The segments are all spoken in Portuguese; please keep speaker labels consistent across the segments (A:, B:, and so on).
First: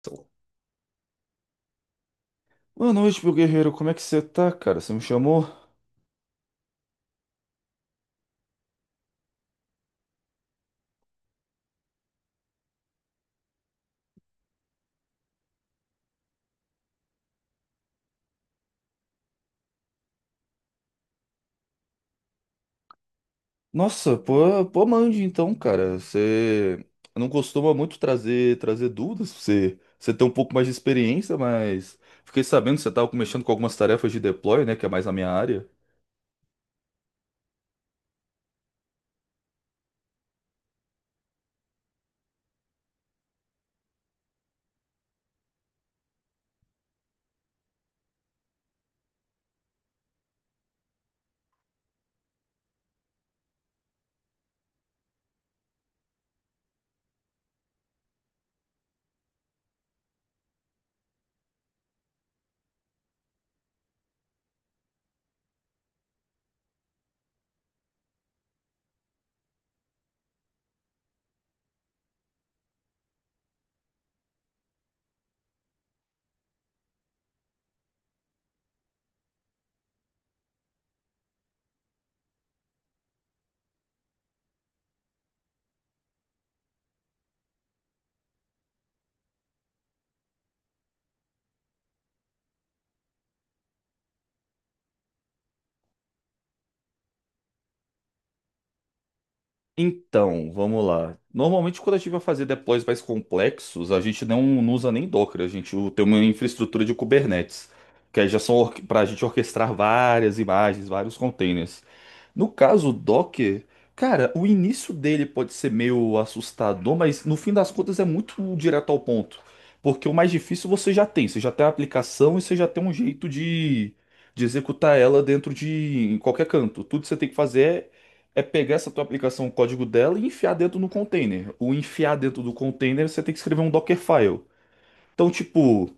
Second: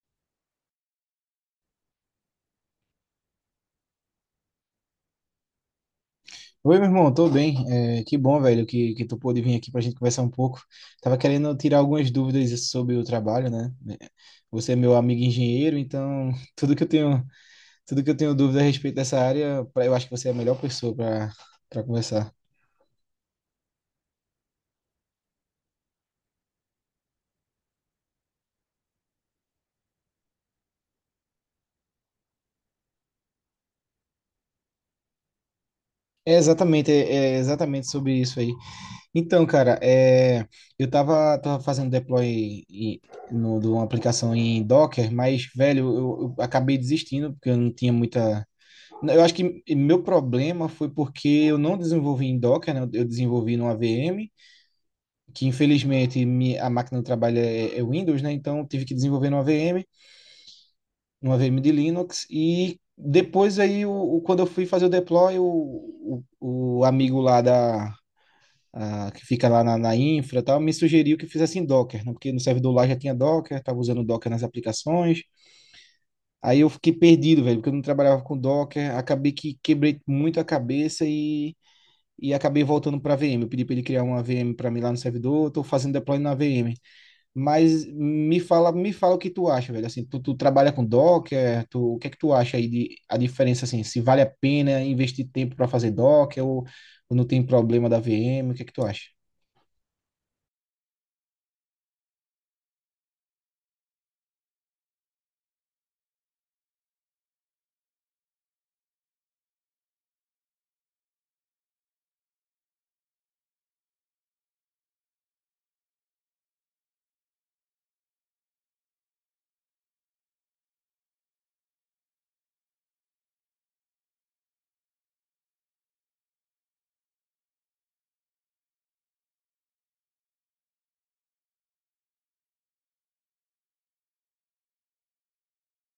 A: Então, boa noite, meu guerreiro. Como é que você tá, cara? Você me chamou?
B: Oi, meu irmão, tô bem. É, que bom, velho, que tu pôde vir aqui pra gente conversar um pouco. Tava querendo tirar algumas dúvidas sobre o trabalho, né? É, você é meu amigo engenheiro, então tudo que eu tenho, tudo que eu tenho dúvida a respeito dessa área, eu acho que você é a melhor pessoa para conversar.
A: Nossa, pô, mande então, cara. Você não costuma muito trazer dúvidas. Você tem um pouco mais de experiência, mas fiquei sabendo que você tava mexendo com algumas tarefas de deploy, né? Que é mais a minha área.
B: É exatamente sobre isso aí. Então, cara, eu tava fazendo deploy em- no, de uma aplicação em Docker, mas, velho, eu acabei desistindo porque eu não tinha muita. Eu acho que meu problema foi porque eu não desenvolvi em Docker, né? Eu desenvolvi numa VM, que infelizmente a máquina do trabalho é Windows, né? Então eu tive que desenvolver numa VM, numa VM de Linux. E depois aí, quando eu fui fazer o deploy, o amigo lá que fica lá na infra e tal, me sugeriu que fizesse em Docker, né? Porque no servidor lá já tinha Docker, estava usando Docker nas aplicações. Aí eu fiquei perdido, velho, porque eu não trabalhava com Docker, acabei que quebrei muito a cabeça e acabei voltando para a VM. Eu pedi para ele criar uma VM para mim lá no servidor, estou fazendo deploy na VM. Mas me fala o que tu acha, velho. Assim, tu trabalha com Docker, o que é que tu acha aí de a diferença assim, se vale a pena investir tempo para fazer Docker ou não tem problema da VM, o que é que tu acha?
A: Então, vamos lá. Normalmente, quando a gente vai fazer deploys mais complexos, a gente não usa nem Docker, tem uma infraestrutura de Kubernetes, que aí já são para a gente orquestrar várias imagens, vários containers. No caso, o Docker, cara, o início dele pode ser meio assustador, mas no fim das contas é muito direto ao ponto. Porque o mais difícil você já tem a aplicação e você já tem um jeito de executar ela dentro de em qualquer canto. Tudo que você tem que fazer é pegar essa tua aplicação, o código dela e enfiar dentro no container. O enfiar dentro do container, você tem que escrever um Dockerfile. Então, tipo,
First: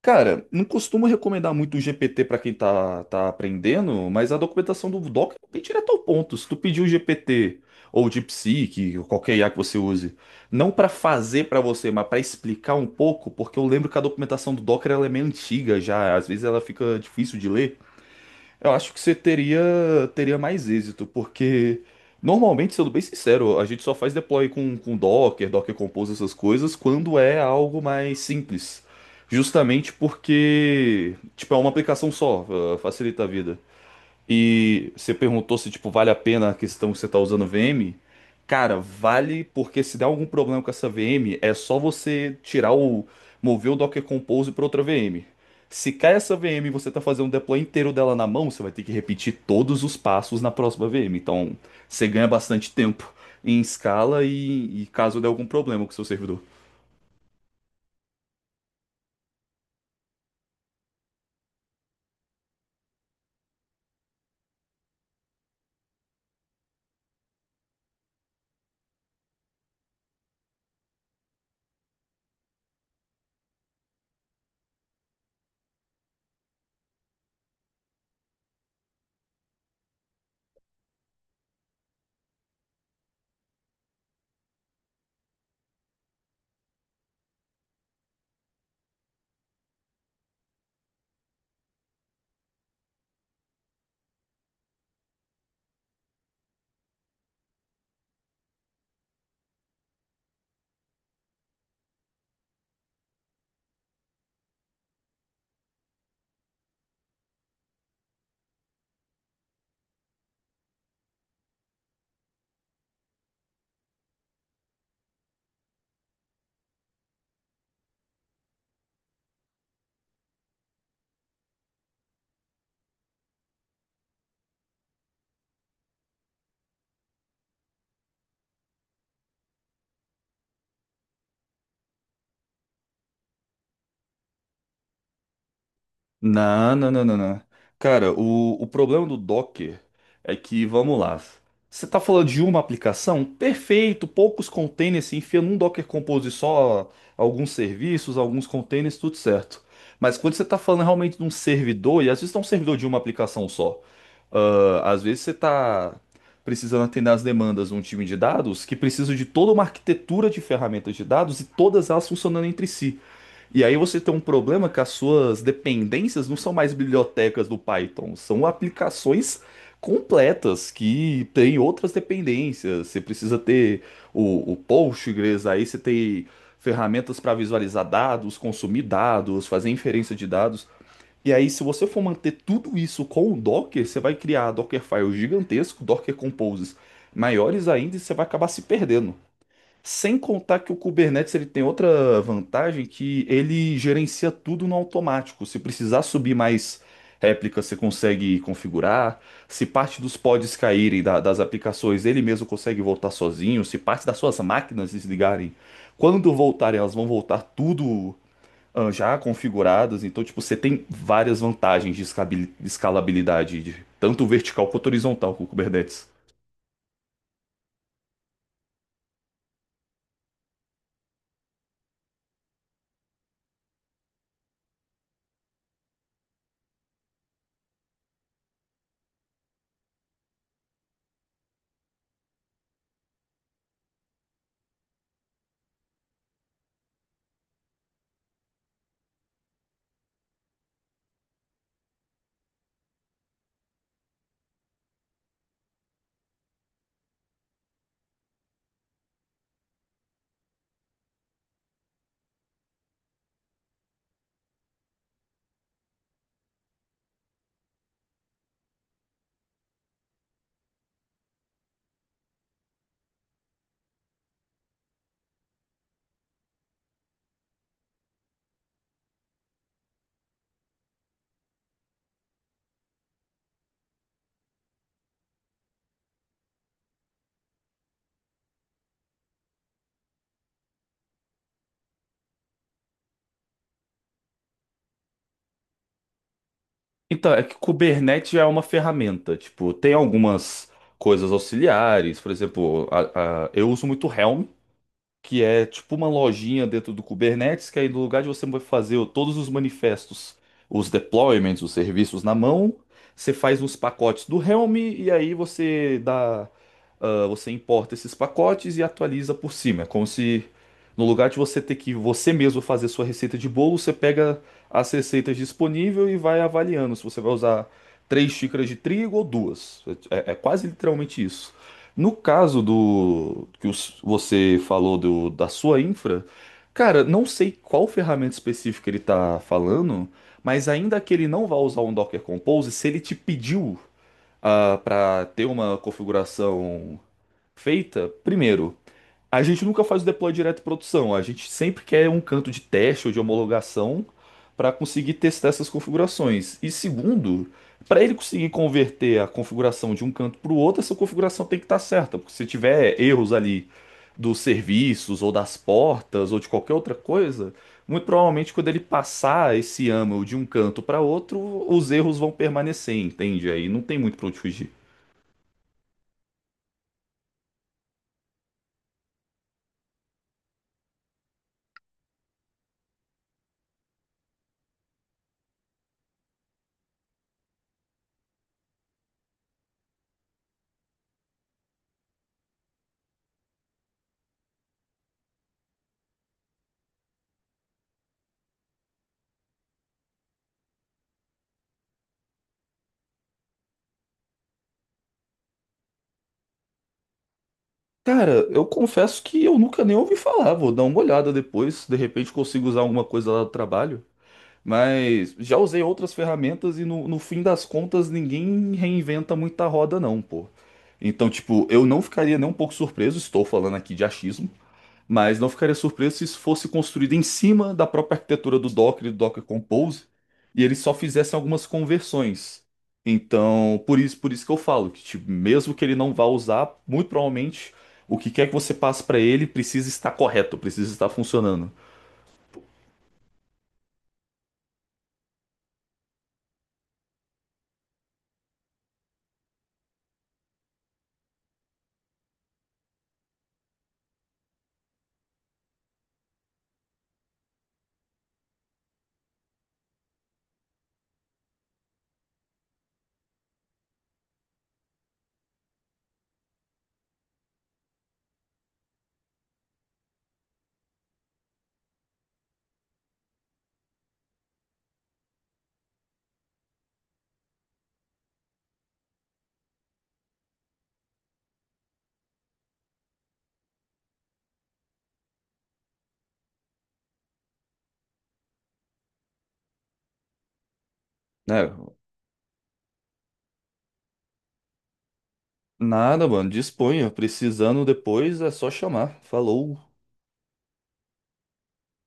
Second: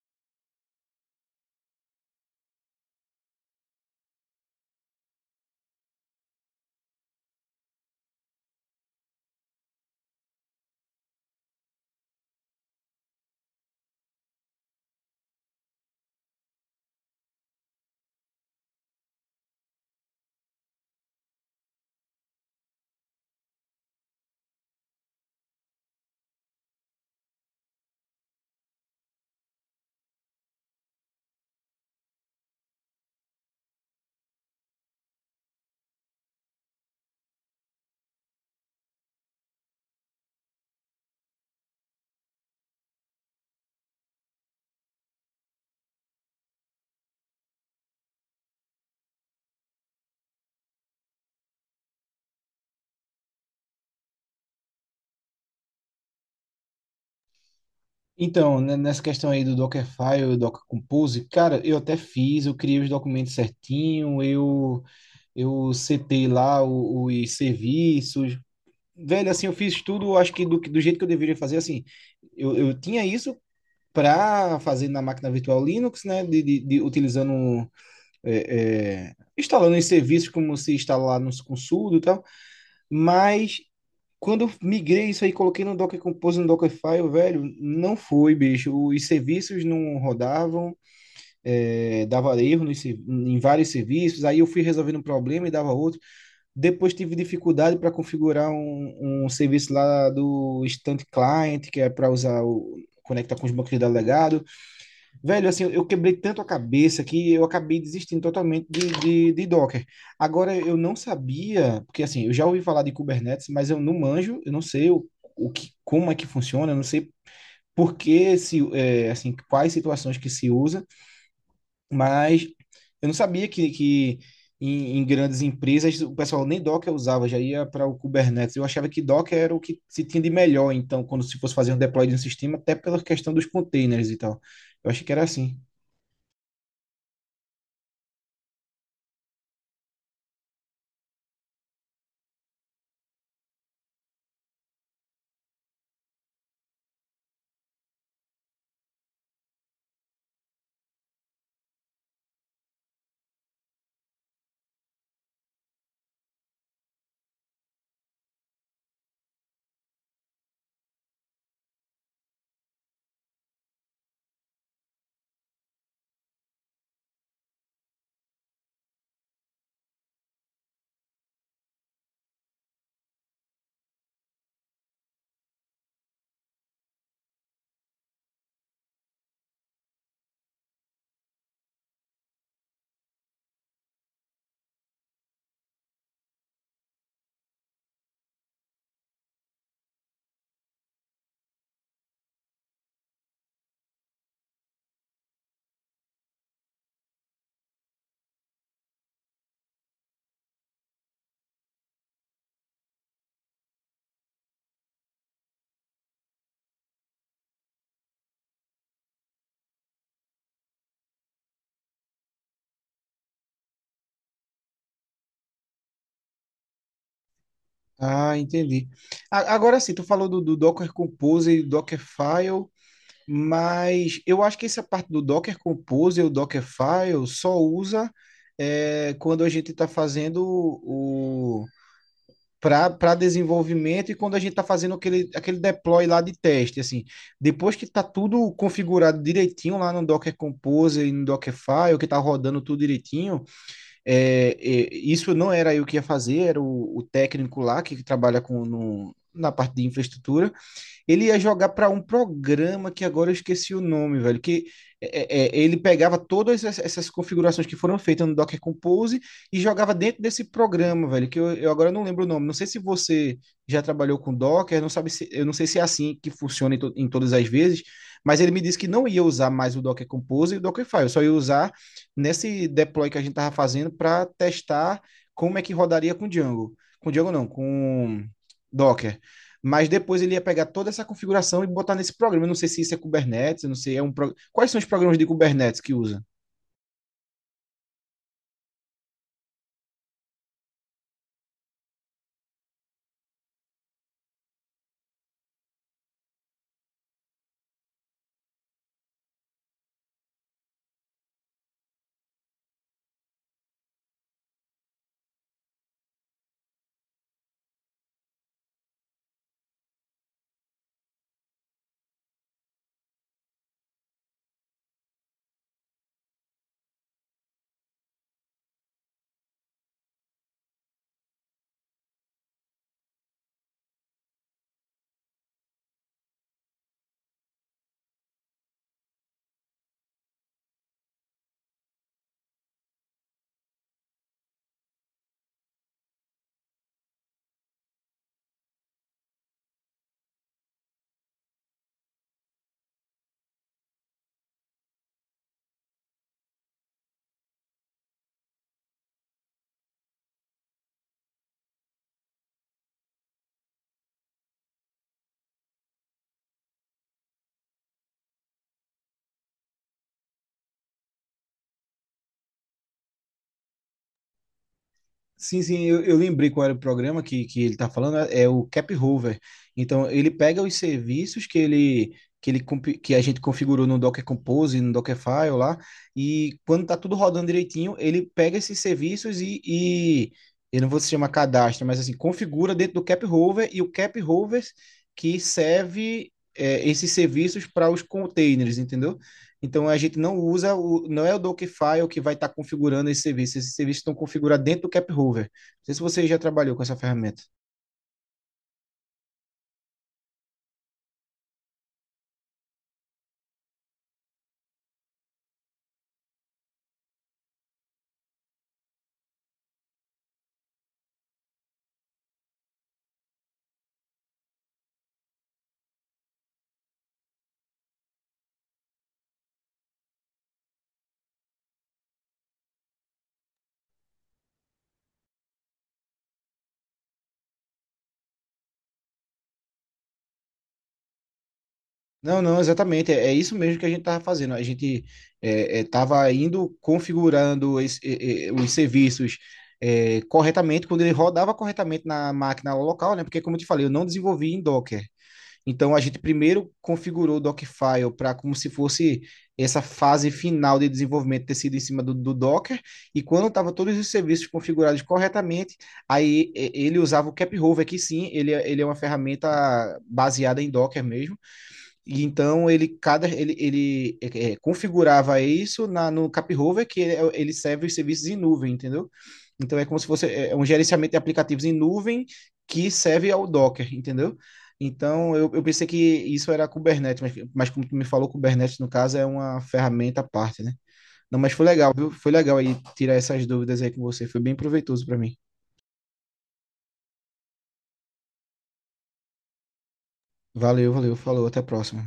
A: cara, não costumo recomendar muito o GPT para quem tá aprendendo, mas a documentação do Docker é bem direto ao ponto. Se tu pedir o GPT ou o DeepSeek, ou qualquer IA que você use, não para fazer para você, mas para explicar um pouco, porque eu lembro que a documentação do Docker ela é meio antiga já, às vezes ela fica difícil de ler. Eu acho que você teria, teria mais êxito, porque normalmente, sendo bem sincero, a gente só faz deploy com Docker, Docker Compose, essas coisas, quando é algo mais simples. Justamente porque, tipo, é uma aplicação só, facilita a vida. E você perguntou se, tipo, vale a pena a questão que você tá usando VM. Cara, vale porque se der algum problema com essa VM, é só você tirar o mover o Docker Compose para outra VM. Se cai essa VM e você tá fazendo um deploy inteiro dela na mão, você vai ter que repetir todos os passos na próxima VM. Então, você ganha bastante tempo em escala e caso der algum problema com o seu servidor.
B: Então, né, nessa questão aí do Dockerfile, Docker Compose, cara, eu até fiz, eu criei os documentos certinho, eu setei lá os serviços, velho, assim, eu fiz tudo, acho que do jeito que eu deveria fazer, assim, eu tinha isso para fazer na máquina virtual Linux, né, de utilizando, instalando em serviços como se instalar no com sudo e tal, mas quando eu migrei isso aí, coloquei no Docker Compose, no Dockerfile, velho, não foi, bicho, os serviços não rodavam, dava erro em vários serviços, aí eu fui resolvendo um problema e dava outro, depois tive dificuldade para configurar um serviço lá do Instant Client, que é para usar o conectar com os bancos de dados legado. Velho, assim, eu quebrei tanto a cabeça que eu acabei desistindo totalmente de Docker. Agora, eu não sabia, porque assim, eu já ouvi falar de Kubernetes, mas eu não manjo, eu não sei o que, como é que funciona, eu não sei por que, se, é, assim, quais situações que se usa. Mas eu não sabia que em grandes empresas o pessoal nem Docker usava, já ia para o Kubernetes. Eu achava que Docker era o que se tinha de melhor, então, quando se fosse fazer um deploy de um sistema, até pela questão dos containers e tal. Eu achei que era assim.
A: Não, não, não, não, não. Cara, o problema do Docker é que, vamos lá. Você tá falando de uma aplicação? Perfeito, poucos containers, se enfia num Docker Compose só alguns serviços, alguns containers, tudo certo. Mas quando você tá falando realmente de um servidor, e às vezes não é um servidor de uma aplicação só, ah, às vezes você tá precisando atender às demandas de um time de dados que precisa de toda uma arquitetura de ferramentas de dados e todas elas funcionando entre si. E aí você tem um problema que as suas dependências não são mais bibliotecas do Python, são aplicações completas que têm outras dependências. Você precisa ter o Postgres, aí você tem ferramentas para visualizar dados, consumir dados, fazer inferência de dados. E aí, se você for manter tudo isso com o Docker, você vai criar Dockerfiles gigantesco, Docker Composes maiores ainda, e você vai acabar se perdendo. Sem contar que o Kubernetes ele tem outra vantagem que ele gerencia tudo no automático. Se precisar subir mais réplicas, você consegue configurar. Se parte dos pods das aplicações, ele mesmo consegue voltar sozinho. Se parte das suas máquinas desligarem, quando voltarem, elas vão voltar tudo já configuradas. Então, tipo, você tem várias vantagens de escalabilidade, de tanto vertical quanto horizontal com o Kubernetes.
B: Ah, entendi. Agora sim, tu falou do Docker Compose e Dockerfile, mas eu acho que essa parte do Docker Compose e o Dockerfile só usa, quando a gente está fazendo o para desenvolvimento e quando a gente está fazendo aquele deploy lá de teste, assim, depois que está tudo configurado direitinho lá no Docker Compose e no Dockerfile, que está rodando tudo direitinho, isso não era eu que ia fazer, era o técnico lá que trabalha com, no, na parte de infraestrutura, ele ia jogar para um programa que agora eu esqueci o nome, velho. Que ele pegava todas essas configurações que foram feitas no Docker Compose e jogava dentro desse programa, velho. Que eu agora não lembro o nome. Não sei se você já trabalhou com Docker, não sabe se, eu não sei se é assim que funciona em todas as vezes. Mas ele me disse que não ia usar mais o Docker Compose e o Dockerfile, só ia usar nesse deploy que a gente estava fazendo para testar como é que rodaria com Django. Com Django não, com Docker, mas depois ele ia pegar toda essa configuração e botar nesse programa. Eu não sei se isso é Kubernetes, eu não sei, é um pro... Quais são os programas de Kubernetes que usa?
A: Então, é que Kubernetes é uma ferramenta. Tipo, tem algumas coisas auxiliares. Por exemplo, eu uso muito Helm, que é tipo uma lojinha dentro do Kubernetes, que aí no lugar de você fazer todos os manifestos, os deployments, os serviços na mão, você faz uns pacotes do Helm e aí você dá, ah, você importa esses pacotes e atualiza por cima. É como se no lugar de você ter que você mesmo fazer sua receita de bolo, você pega as receitas disponíveis e vai avaliando se você vai usar três xícaras de trigo ou duas. É, é quase literalmente isso. No caso do você falou do, da sua infra, cara, não sei qual ferramenta específica ele tá falando, mas ainda que ele não vá usar um Docker Compose, se ele te pediu ah, para ter uma configuração feita, primeiro, a gente nunca faz o deploy direto em produção, a gente sempre quer um canto de teste ou de homologação para conseguir testar essas configurações. E segundo, para ele conseguir converter a configuração de um canto para o outro, essa configuração tem que estar certa, porque se tiver erros ali dos serviços ou das portas ou de qualquer outra coisa, muito provavelmente quando ele passar esse YAML de um canto para outro, os erros vão permanecer, entende? Aí não tem muito para onde fugir.
B: Sim, sim, eu lembrei qual era o programa que ele está falando, é o Cap Hover. Então, ele pega os serviços que a gente configurou no Docker Compose, no Dockerfile lá, e quando tá tudo rodando direitinho, ele pega esses serviços e eu não vou se chamar cadastro, mas assim, configura dentro do Cap Hover e o Cap Hover que serve esses serviços para os containers, entendeu? Então a gente não usa, não é o Dockerfile que vai estar configurando esse serviço. Esses serviços estão configurados dentro do CapHover. Não sei se você já trabalhou com essa ferramenta.
A: Cara, eu confesso que eu nunca nem ouvi falar. Vou dar uma olhada depois. De repente consigo usar alguma coisa lá do trabalho. Mas já usei outras ferramentas e no fim das contas ninguém reinventa muita roda, não, pô. Então, tipo, eu não ficaria nem um pouco surpreso. Estou falando aqui de achismo. Mas não ficaria surpreso se isso fosse construído em cima da própria arquitetura do Docker e do Docker Compose, e eles só fizessem algumas conversões. Então, por isso que eu falo que, tipo, mesmo que ele não vá usar, muito provavelmente o que quer que você passe para ele precisa estar correto, precisa estar funcionando,
B: Não, não, exatamente. É isso mesmo que a gente estava fazendo. A gente estava indo configurando os serviços corretamente, quando ele rodava corretamente na máquina local, né? Porque, como eu te falei, eu não desenvolvi em Docker. Então a gente primeiro configurou o Dockfile para como se fosse essa fase final de desenvolvimento ter sido em cima do Docker, e quando estava todos os serviços configurados corretamente, aí ele usava o CapRover, que sim, ele é uma ferramenta baseada em Docker mesmo, e então ele configurava isso no CapRover, que ele, ele serve os serviços em nuvem, entendeu? Então é como se fosse é um gerenciamento de aplicativos em nuvem que serve ao Docker, entendeu? Então eu pensei que isso era Kubernetes, mas como tu me falou, Kubernetes no caso é uma ferramenta à parte, né? Não, mas foi
A: né?
B: legal, viu? Foi legal aí tirar essas dúvidas aí com você, foi bem proveitoso para mim.
A: Nada, mano, disponha. Precisando depois é só chamar. Falou.
B: Valeu, valeu, falou, até a próxima.